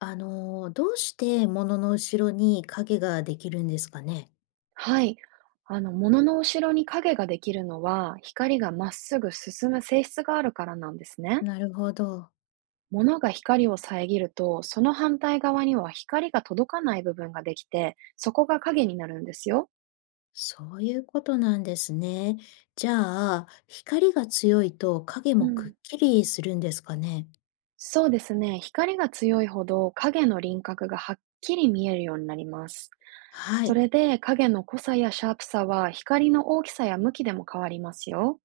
どうして物の後ろに影ができるんですかね。はい。物の後ろに影ができるのは、光がまっすぐ進む性質があるからなんですね。なるほど。物が光を遮ると、その反対側には光が届かない部分ができて、そこが影になるんですよ。そういうことなんですね。じゃあ、光が強いと影うもくっん。きりするんですかね。そうですね。光が強いほど影の輪郭がはっきり見えるようになります。はそい。れで、影の濃さやシャープさは光の大きさや向きでも変わりますよ。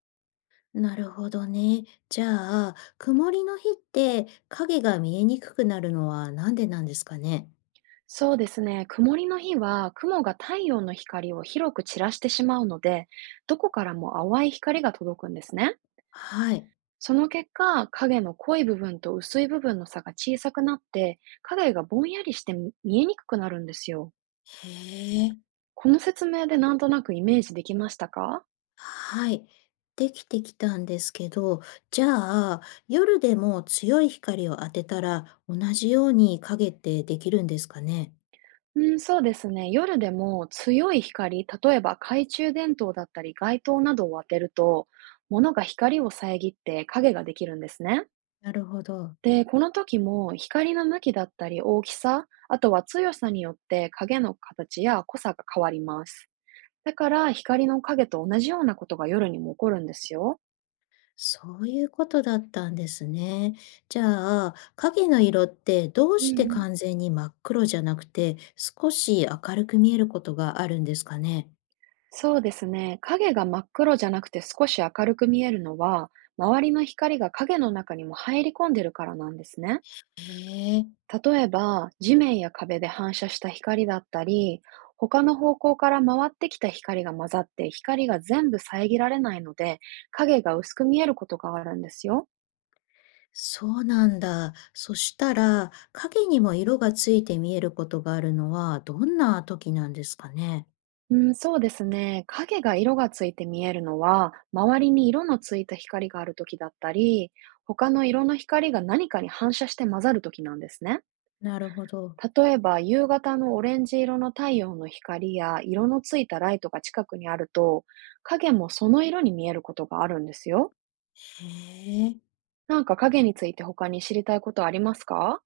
なるほどね。じゃあ、曇りの日って影が見えにくくなるのはなんでなんですかね。そうですね。曇りの日は、雲が太陽の光を広く散らしてしまうので、どこからも淡い光が届くんですね。はい。その結果、影の濃い部分と薄い部分の差が小さくなって、影がぼんやりして見えにくくなるんですよ。へえ。この説明でなんとなくイメージできましたか？はい、できてきたんですけど、じゃあ、夜でも強い光を当てたら、同じように影ってできるんですかね？うん、そうですね。夜でも強い光、例えば懐中電灯だったり街灯などを当てると、物が光を遮って影ができるんですね。なるほど。で、この時も光の向きだったり大きさ、あとは強さによって影の形や濃さが変わります。だから、光の影と同じようなことが夜にも起こるんですよ。そういうことだったんですね。じゃあ、影の色ってどううんしうてん。完全に真っ黒じゃなくて、少し明るく見えることがあるんですかね？そうですね。影が真っ黒じゃなくて少し明るく見えるのは、周りの光が影の中にも入り込んでるからなんですね。へえ、例えば、地面や壁で反射した光だったり、他の方向から回ってきた光が混ざって、光が全部遮られないので、影が薄く見えることがあるんですよ。そうなんだ。そしたら、影にも色がついて見えることがあるのはどんな時なんですかね？うん、そうですね。影が色がついて見えるのは、周りに色のついた光がある時だったり、他の色の光が何かに反射して混ざる時なんですね。なるほど。例えば、夕方のオレンジ色の太陽の光や色のついたライトが近くにあると、影もその色に見えることがあるんですよ。へえ。なんか影について他に知りたいことありますか？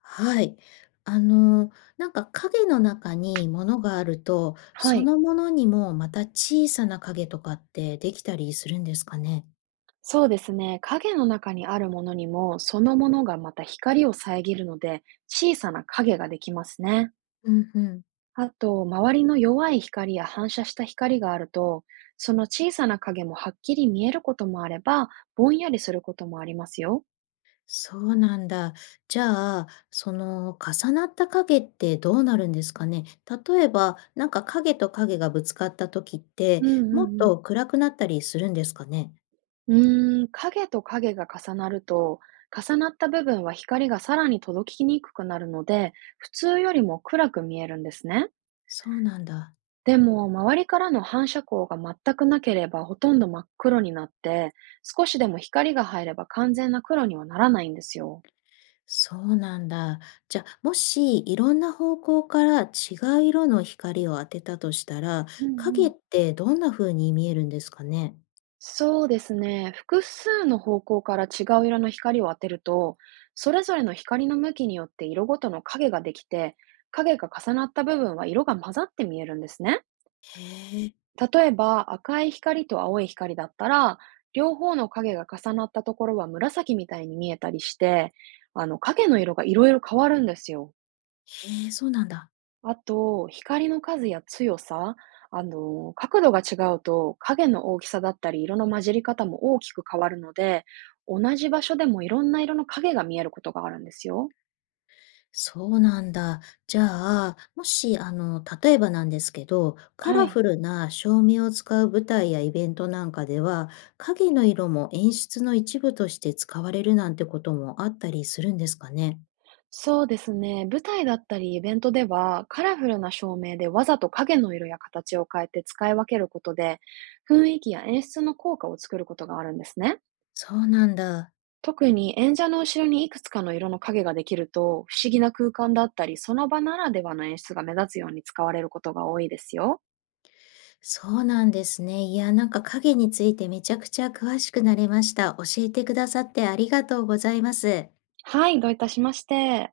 はい。あの、なんか影の中に物があると、はそい。のものにもまた小さな影とかってできたりするんですかね？そうですね。影の中にあるものにも、そのものがまた光を遮るので、小さな影ができますね。うんうん。あと、周りの弱い光や反射した光があると、その小さな影もはっきり見えることもあれば、ぼんやりすることもありますよ。そうなんだ。じゃあ、その重なった影ってどうなるんですかね？例えば、なんか影と影がぶつかった時って、うんうもっんうん。と暗くなったりするんですかね？うーん、影と影が重なると、重なった部分は光がさらに届きにくくなるので、普通よりも暗く見えるんですね。そうなんだ。でも、周りからの反射光が全くなければほとんど真っ黒になって、少しでも光が入れば完全な黒にはならないんですよ。そうなんだ。じゃあ、もしいろんな方向から違う色の光を当てたとしたら、うんう影ん。ってどんな風に見えるんですかね？そうですね。複数の方向から違う色の光を当てると、それぞれの光の向きによって色ごとの影ができて、影が重なった部分は色が混ざって見えるんですね。へえ、例えば、赤い光と青い光だったら、両方の影が重なったところは紫みたいに見えたりして、影の色がいろいろ変わるんですよ。へえ、そうなんだ。あと、光の数や強さ、角度が違うと影の大きさだったり色の混じり方も大きく変わるので、同じ場所でもいろんな色の影が見えることがあるんですよ。そうなんだ。じゃあ、もし、あの、例えばなんですけど、カはラい。フルな照明を使う舞台やイベントなんかでは、影の色も演出の一部として使われるなんてこともあったりするんですかね？そうですね。舞台だったりイベントでは、カラフルな照明でわざと影の色や形を変えて使い分けることで、雰囲気や演出の効果を作ることがあるんですね。そうなんだ。特に演者の後ろにいくつかの色の影ができると、不思議な空間だったり、その場ならではの演出が目立つように使われることが多いですよ。そうなんですね。いや、なんか影についてめちゃくちゃ詳しくなれました。教えてくださってありがとうございます。はい、どういたしまして。